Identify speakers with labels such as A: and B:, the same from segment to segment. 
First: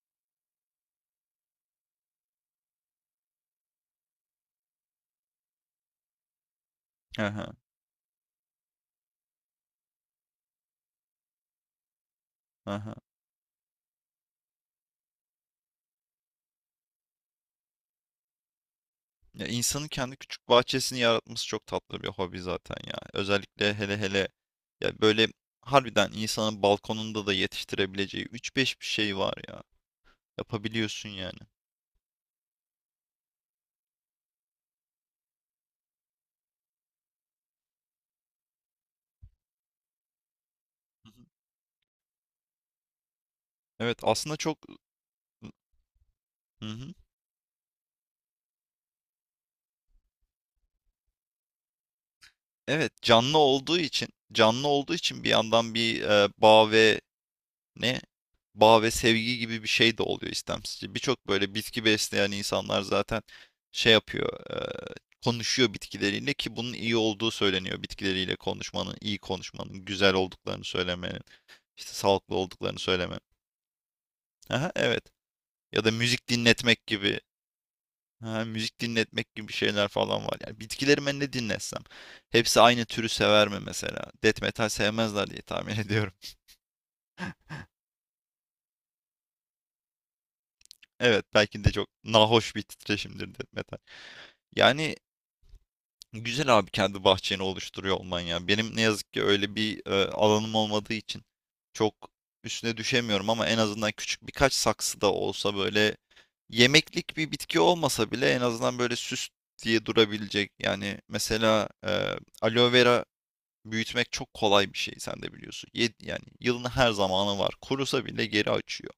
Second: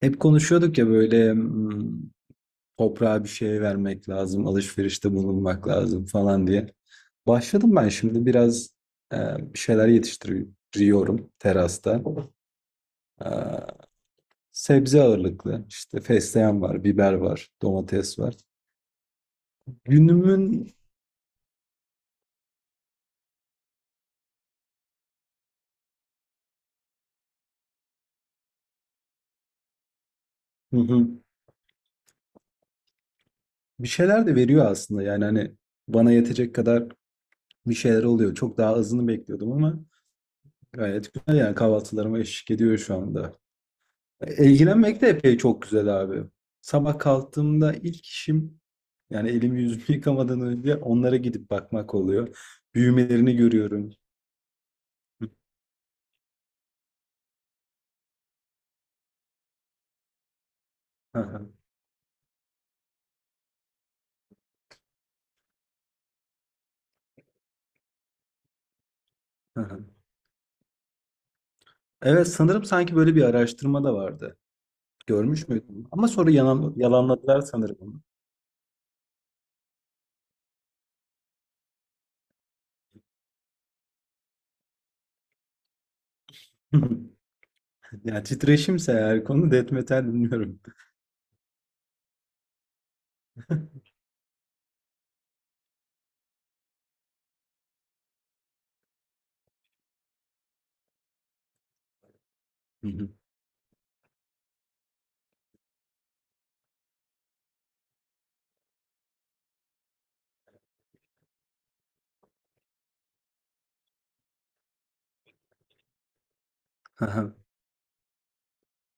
A: Hep konuşuyorduk ya böyle toprağa bir şey vermek lazım, alışverişte bulunmak lazım falan diye.
B: Aha,
A: Başladım ben şimdi biraz e, bir şeyler yetiştiriyorum terasta.
B: aha.
A: E, Sebze ağırlıklı işte fesleğen var, biber var, domates var.
B: Ya insanın kendi küçük
A: Günümün
B: bahçesini yaratması çok tatlı bir hobi zaten ya. Özellikle hele hele ya böyle harbiden insanın balkonunda da yetiştirebileceği üç beş bir şey var ya.
A: Hı hı.
B: Yapabiliyorsun yani.
A: Bir şeyler de veriyor aslında yani hani bana yetecek kadar bir şeyler oluyor. Çok daha azını bekliyordum ama
B: Hı
A: gayet
B: hı.
A: güzel yani kahvaltılarıma eşlik ediyor şu anda.
B: Evet aslında çok.
A: İlgilenmek de epey çok güzel abi.
B: Hı hı.
A: Sabah kalktığımda ilk işim yani elimi yüzümü yıkamadan önce onlara gidip bakmak oluyor.
B: Evet
A: Büyümelerini
B: canlı olduğu
A: görüyorum.
B: için canlı olduğu için bir yandan bir bağ ve ne bağ ve sevgi gibi bir şey de oluyor istemsizce.
A: Hı
B: Birçok
A: hı,
B: böyle bitki besleyen insanlar zaten şey yapıyor, konuşuyor bitkileriyle ki bunun iyi olduğu söyleniyor. Bitkileriyle konuşmanın, iyi
A: hı hı.
B: konuşmanın, güzel olduklarını söylemenin, işte
A: Evet
B: sağlıklı
A: sanırım
B: olduklarını
A: sanki böyle
B: söylemenin.
A: bir araştırma da vardı.
B: Aha, evet.
A: Görmüş
B: Ya
A: müydün?
B: da
A: Ama sonra yalanladılar sanırım onu.
B: müzik dinletmek gibi şeyler falan var. Yani bitkilerime ne dinletsem, hepsi aynı türü sever mi mesela? Death metal sevmezler diye tahmin ediyorum.
A: Yani titreşimse eğer konu death metal bilmiyorum.
B: Evet, belki de çok nahoş bir titreşimdir death
A: Hı
B: metal. Yani güzel abi kendi bahçeni oluşturuyor olman ya. Benim ne yazık ki öyle bir alanım olmadığı için çok üstüne
A: hı,
B: düşemiyorum ama en azından küçük birkaç saksı da olsa böyle yemeklik bir bitki olmasa bile en azından böyle süs diye durabilecek. Yani mesela aloe vera büyütmek çok kolay bir şey sen de biliyorsun. Yani yılın her
A: hı hı.
B: zamanı var. Kurusa bile geri açıyor.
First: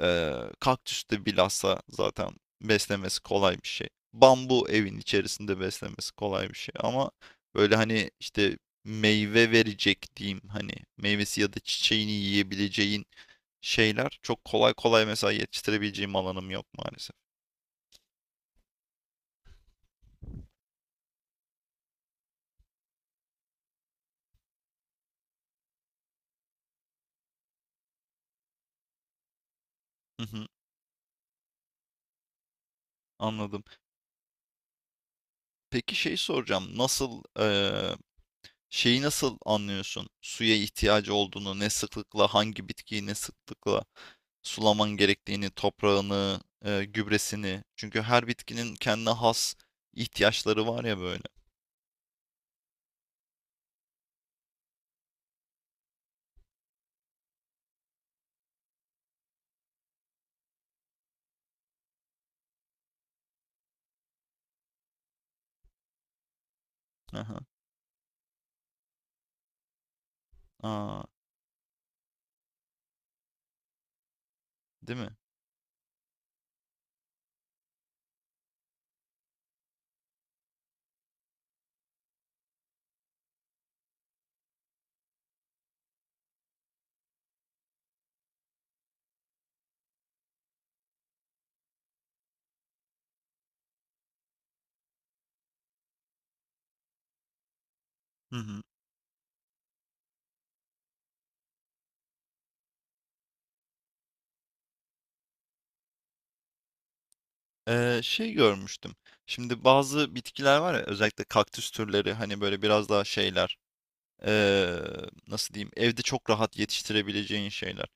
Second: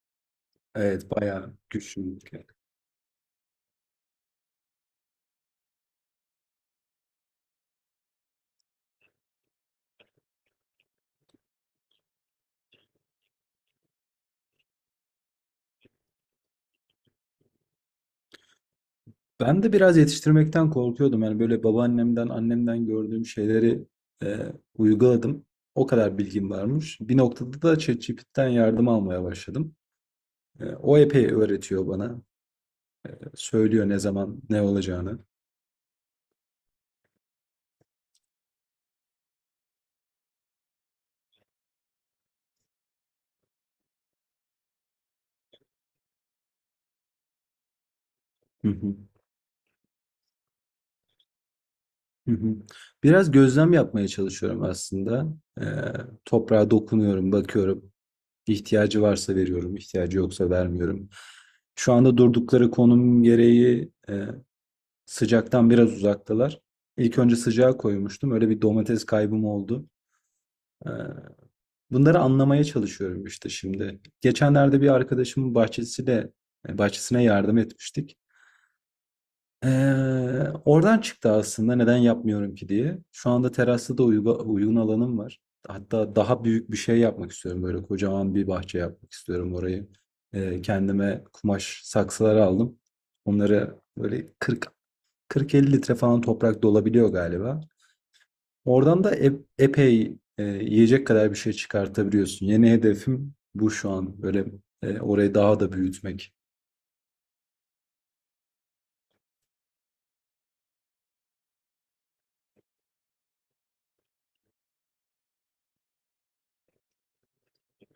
B: Kaktüs
A: Evet
B: de
A: bayağı
B: bilhassa
A: güçlü.
B: zaten beslemesi kolay bir şey. Bambu evin içerisinde beslemesi kolay bir şey. Ama böyle hani işte meyve verecek diyeyim hani meyvesi ya da çiçeğini yiyebileceğin şeyler çok kolay kolay mesela yetiştirebileceğim alanım yok maalesef.
A: Ben de biraz yetiştirmekten korkuyordum. Yani böyle babaannemden, annemden gördüğüm şeyleri e, uyguladım. O kadar bilgim varmış. Bir noktada da ChatGPT'den yardım almaya başladım.
B: Hı hı,
A: O epey öğretiyor bana.
B: anladım.
A: Söylüyor ne zaman ne olacağını.
B: Peki şey soracağım. Nasıl Şeyi nasıl anlıyorsun? Suya ihtiyacı olduğunu, ne sıklıkla, hangi bitkiyi ne sıklıkla sulaman gerektiğini, toprağını, gübresini. Çünkü her
A: Hı
B: bitkinin
A: hı,
B: kendine has ihtiyaçları var ya böyle.
A: hı hı. Biraz gözlem yapmaya çalışıyorum aslında. E, Toprağa dokunuyorum, bakıyorum. İhtiyacı varsa veriyorum, ihtiyacı yoksa vermiyorum. Şu anda durdukları konum gereği sıcaktan biraz uzaktalar. İlk önce
B: Aha.
A: sıcağa koymuştum. Öyle bir domates kaybım oldu. E,
B: Aa,
A: Bunları anlamaya çalışıyorum işte şimdi. Geçenlerde bir
B: değil mi?
A: arkadaşımın bahçesiyle, bahçesine yardım etmiştik. Oradan çıktı aslında neden yapmıyorum ki diye. Şu anda terasta da uygun alanım var. Hatta daha büyük bir şey yapmak istiyorum. Böyle kocaman bir bahçe yapmak istiyorum orayı. Kendime kumaş saksılar aldım. Onları böyle 40 40-50 litre falan toprak dolabiliyor galiba.
B: Hı hı.
A: Oradan da epey yiyecek kadar bir şey çıkartabiliyorsun. Yeni hedefim bu şu an. Böyle orayı daha da büyütmek.
B: Şey görmüştüm. Şimdi bazı bitkiler var ya özellikle kaktüs türleri hani böyle biraz daha şeyler eee, nasıl diyeyim evde çok rahat yetiştirebileceğin şeyler.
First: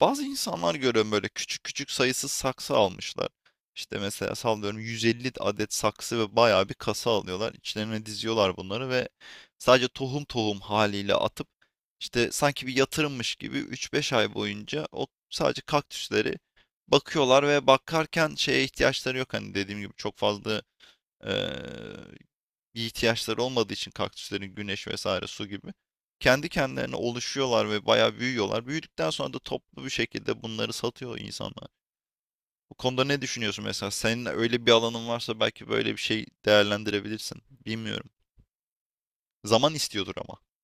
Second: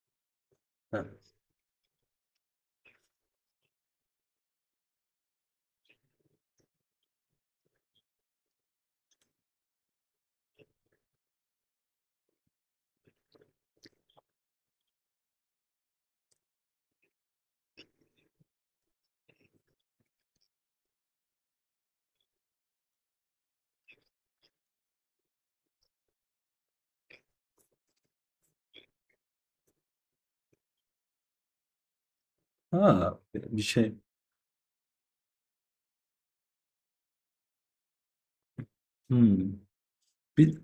B: Bazı insanlar
A: Ha,
B: görüyorum böyle küçük küçük sayısız saksı almışlar. İşte mesela sallıyorum 150 adet saksı ve bayağı bir kasa alıyorlar. İçlerine diziyorlar bunları ve sadece tohum tohum haliyle atıp işte sanki bir yatırımmış gibi 3-5 ay boyunca o sadece kaktüsleri bakıyorlar ve bakarken şeye ihtiyaçları yok. Hani dediğim gibi çok fazla. Eee, Bir ihtiyaçları olmadığı için kaktüslerin güneş vesaire su gibi kendi kendilerine oluşuyorlar ve bayağı büyüyorlar. Büyüdükten sonra da toplu bir şekilde bunları satıyor insanlar. Bu konuda
A: Ha,
B: ne
A: bir
B: düşünüyorsun mesela?
A: şey.
B: Senin öyle bir alanın varsa belki böyle bir şey değerlendirebilirsin. Bilmiyorum.
A: Hmm.
B: Zaman istiyordur ama.
A: Bir,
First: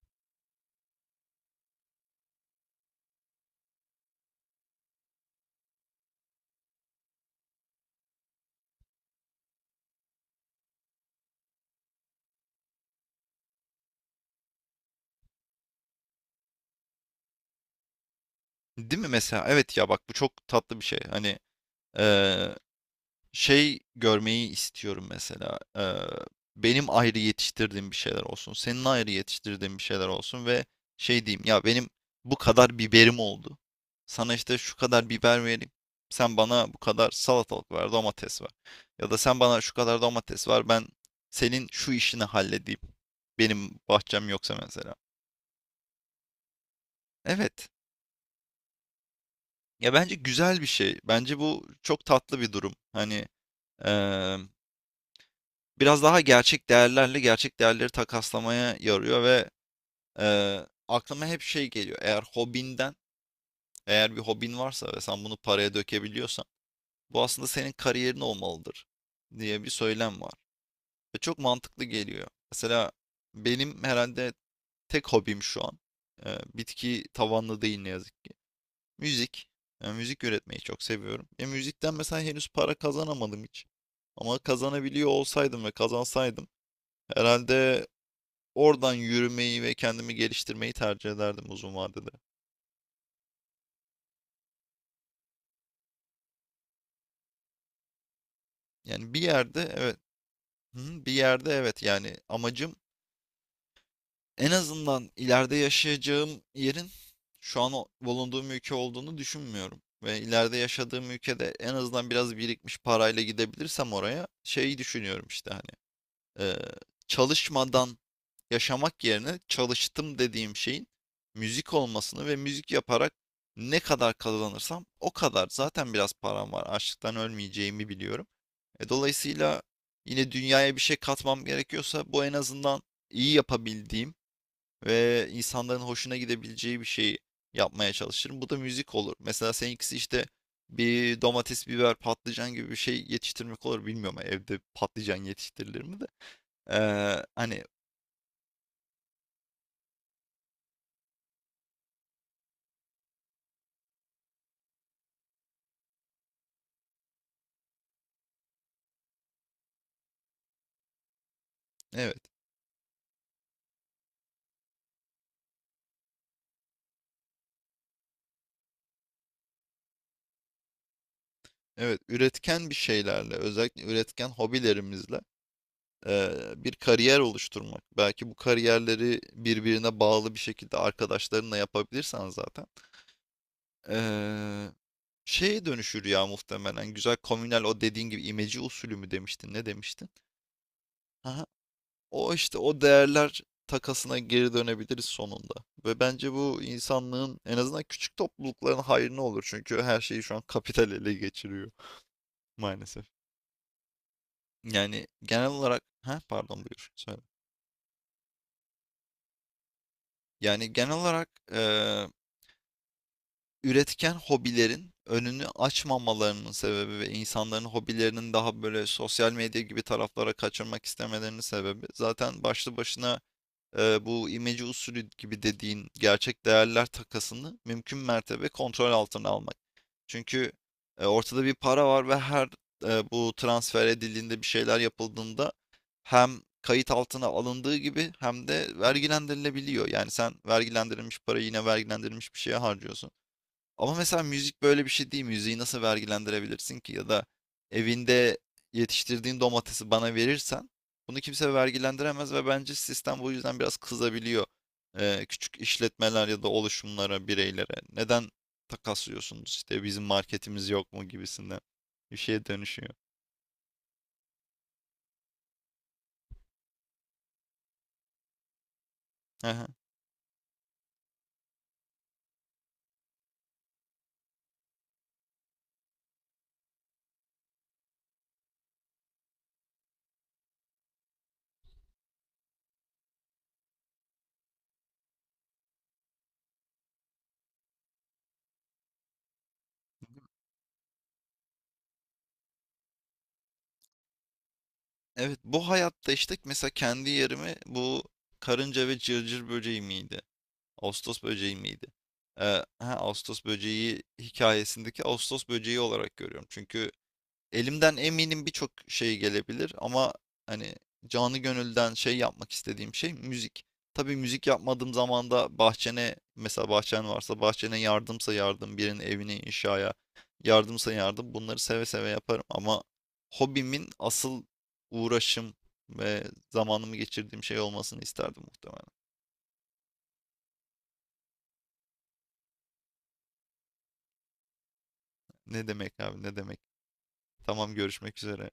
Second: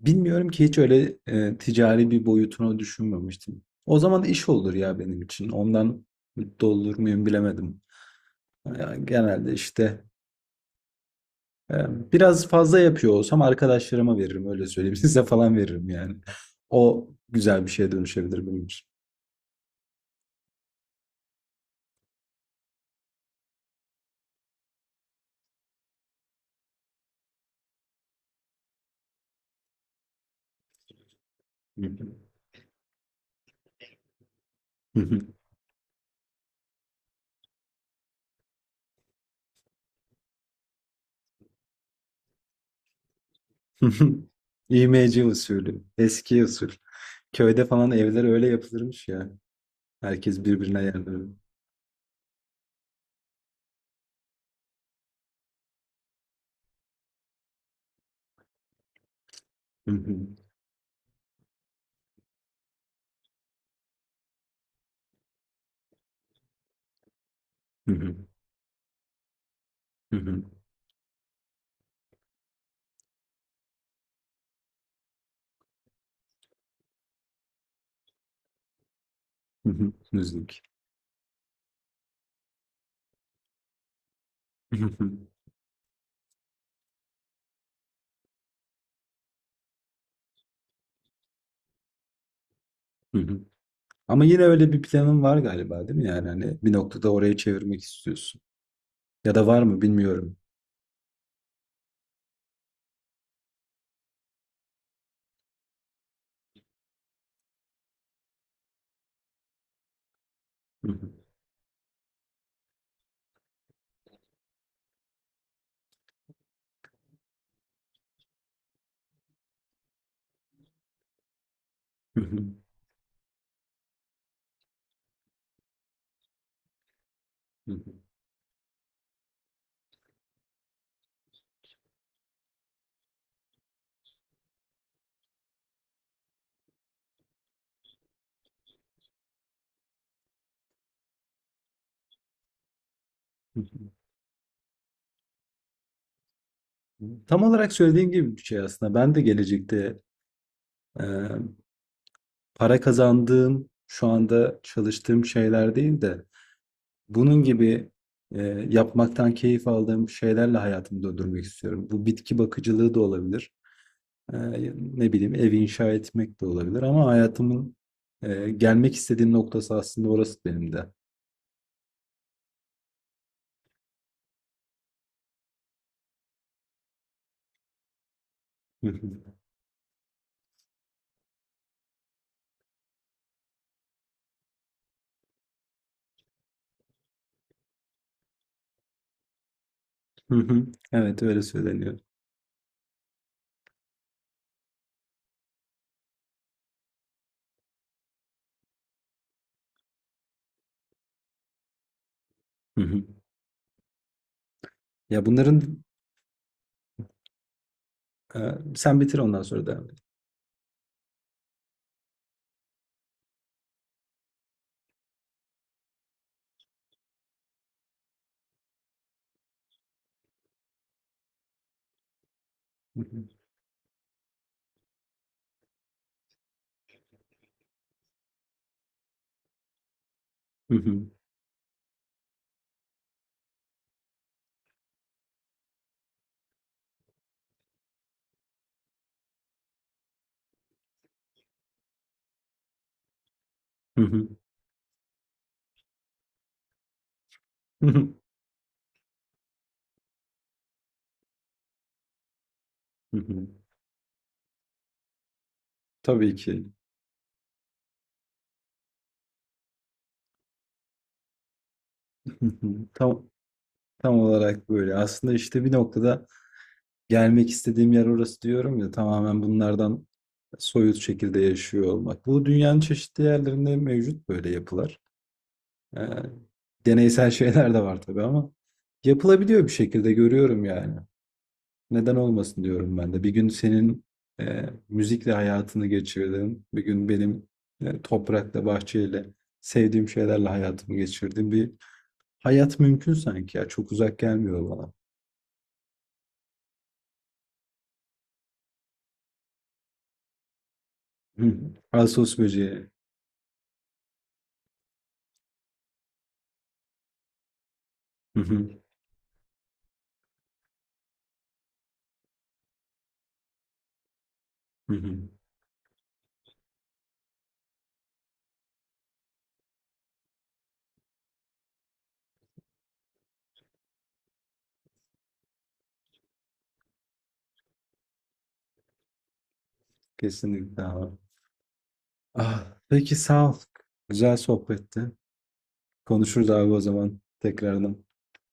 A: Bilmiyorum ki hiç öyle ticari bir boyutunu düşünmemiştim. O zaman iş olur ya benim için. Ondan mutlu olur muyum bilemedim. Yani genelde işte biraz fazla yapıyor olsam arkadaşlarıma veririm öyle söyleyeyim. Size falan veririm yani. O güzel bir şeye dönüşebilir benim için.
B: Değil mi mesela? Evet ya bak bu çok tatlı bir şey. Hani eee, şey görmeyi istiyorum mesela. Benim ayrı yetiştirdiğim bir şeyler olsun. Senin ayrı yetiştirdiğin bir şeyler olsun ve şey diyeyim ya benim bu kadar biberim oldu. Sana işte şu kadar biber vereyim. Sen bana bu kadar salatalık ver, domates ver. Ya da sen bana şu kadar domates ver. Ben senin şu işini halledeyim. Benim bahçem yoksa mesela.
A: İğmeci usulü, eski usul. Köyde
B: Evet.
A: falan evler öyle yapılırmış ya.
B: Ya bence
A: Herkes
B: güzel bir
A: birbirine
B: şey. Bence
A: yardım.
B: bu çok tatlı bir durum. Hani eee biraz daha gerçek değerlerle gerçek değerleri takaslamaya yarıyor ve, aklıma hep şey geliyor, eğer hobinden, eğer bir hobin varsa ve sen bunu paraya dökebiliyorsan, bu aslında senin kariyerin olmalıdır diye bir söylem var ve çok mantıklı geliyor. Mesela benim herhalde tek hobim şu an, bitki tavanlı değil ne yazık ki, müzik. Müzik üretmeyi
A: Müzik.
B: çok seviyorum. Müzikten mesela henüz para kazanamadım hiç ama kazanabiliyor olsaydım ve kazansaydım herhalde oradan yürümeyi ve kendimi geliştirmeyi tercih ederdim uzun vadede.
A: Ama yine öyle bir planın var galiba değil mi? Yani hani bir noktada oraya çevirmek istiyorsun.
B: Yani
A: Ya da var mı bilmiyorum.
B: bir yerde evet yani amacım en azından ileride yaşayacağım yerin şu an bulunduğum ülke olduğunu düşünmüyorum. Ve ileride yaşadığım ülkede en azından biraz birikmiş parayla gidebilirsem oraya şeyi düşünüyorum işte hani eee, çalışmadan yaşamak yerine çalıştım dediğim şeyin müzik olmasını ve müzik yaparak ne kadar kazanırsam o kadar. Zaten biraz param var. Açlıktan ölmeyeceğimi biliyorum. Dolayısıyla yine dünyaya bir şey katmam gerekiyorsa bu en azından iyi yapabildiğim ve insanların hoşuna gidebileceği bir şeyi yapmaya çalışırım. Bu da müzik olur. Mesela seninkisi işte bir domates, biber, patlıcan gibi bir şey yetiştirmek olur. Bilmiyorum evde patlıcan yetiştirilir mi de.
A: Tam
B: Hani
A: olarak söylediğin gibi bir şey aslında. Ben de gelecekte e, para kazandığım, şu anda çalıştığım şeyler değil de bunun gibi e, yapmaktan keyif aldığım şeylerle hayatımı döndürmek istiyorum. Bu
B: evet.
A: bitki bakıcılığı da olabilir. E, Ne bileyim ev inşa etmek de olabilir ama hayatımın gelmek istediğim noktası aslında orası benim de.
B: Evet, üretken bir şeylerle, özellikle üretken hobilerimizle bir kariyer oluşturmak. Belki bu
A: Hı
B: kariyerleri
A: hı.
B: birbirine bağlı bir şekilde arkadaşlarınla yapabilirsen zaten eee, şeye dönüşür ya muhtemelen. Güzel komünel o dediğin gibi imece usulü mü demiştin, ne demiştin?
A: Hı hı. Evet, öyle
B: Aha,
A: söyleniyor.
B: o işte o değerler takasına geri dönebiliriz sonunda. Ve bence bu insanlığın en azından küçük toplulukların hayrına olur. Çünkü her şeyi şu an kapital ele geçiriyor
A: Hı hı.
B: maalesef. Yani
A: Ya
B: genel olarak
A: bunların
B: ha pardon buyur söyle.
A: e, sen bitir ondan sonra devam et.
B: Yani genel olarak üretken hobilerin önünü açmamalarının sebebi ve insanların hobilerinin daha böyle sosyal medya gibi taraflara kaçırmak istemelerinin sebebi zaten başlı
A: Hı
B: başına
A: hı.
B: bu imece usulü gibi dediğin gerçek değerler takasını mümkün mertebe kontrol altına almak. Çünkü
A: Hı hı.
B: ortada bir para var ve her bu transfer edildiğinde bir şeyler yapıldığında hem kayıt altına alındığı gibi hem de vergilendirilebiliyor. Yani sen vergilendirilmiş parayı yine vergilendirilmiş bir şeye harcıyorsun. Ama
A: Hı
B: mesela
A: hı.
B: müzik böyle bir şey değil. Müziği nasıl vergilendirebilirsin ki? Ya da
A: Hı hı.
B: evinde yetiştirdiğin domatesi bana verirsen bunu kimse vergilendiremez ve bence
A: Hı
B: sistem bu
A: hı.
B: yüzden biraz kızabiliyor. Küçük işletmeler
A: Tabii
B: ya da
A: ki.
B: oluşumlara, bireylere. Neden takaslıyorsunuz işte bizim marketimiz yok mu gibisinden bir şeye
A: Hı hı.
B: dönüşüyor.
A: Tam tam olarak böyle. Aslında işte bir noktada gelmek istediğim yer orası diyorum ya tamamen
B: Aha.
A: bunlardan soyut şekilde yaşıyor olmak. Bu dünyanın çeşitli yerlerinde mevcut böyle yapılar. E, Deneysel şeyler de var tabii ama yapılabiliyor bir şekilde görüyorum yani. Neden olmasın diyorum ben de. Bir gün senin müzikle hayatını geçirdim. Bir gün benim toprakla, bahçeyle, sevdiğim şeylerle hayatımı geçirdim. Bir hayat mümkün sanki ya. Çok uzak gelmiyor bana.
B: Evet bu hayatta işte mesela kendi yerimi bu karınca ve cırcır böceği miydi? Ağustos
A: Hı
B: böceği
A: hı.
B: miydi?
A: Ağustos
B: Ee,
A: böceği.
B: ha, Ağustos böceği hikayesindeki Ağustos böceği olarak görüyorum. Çünkü elimden
A: Hı
B: eminim birçok
A: hı,
B: şey gelebilir ama hani canı gönülden şey yapmak istediğim şey müzik. Tabii müzik yapmadığım
A: hı hı.
B: zaman da bahçene mesela bahçen varsa bahçene yardımsa yardım birinin evine inşaya yardımsa yardım bunları seve seve yaparım ama hobimin asıl uğraşım ve zamanımı geçirdiğim şey olmasını isterdim muhtemelen.
A: Kesinlikle abi. Ah, peki sağ ol. Güzel sohbetti.
B: Ne demek abi ne
A: Konuşuruz
B: demek?
A: abi o zaman
B: Tamam
A: tekrardan.
B: görüşmek üzere.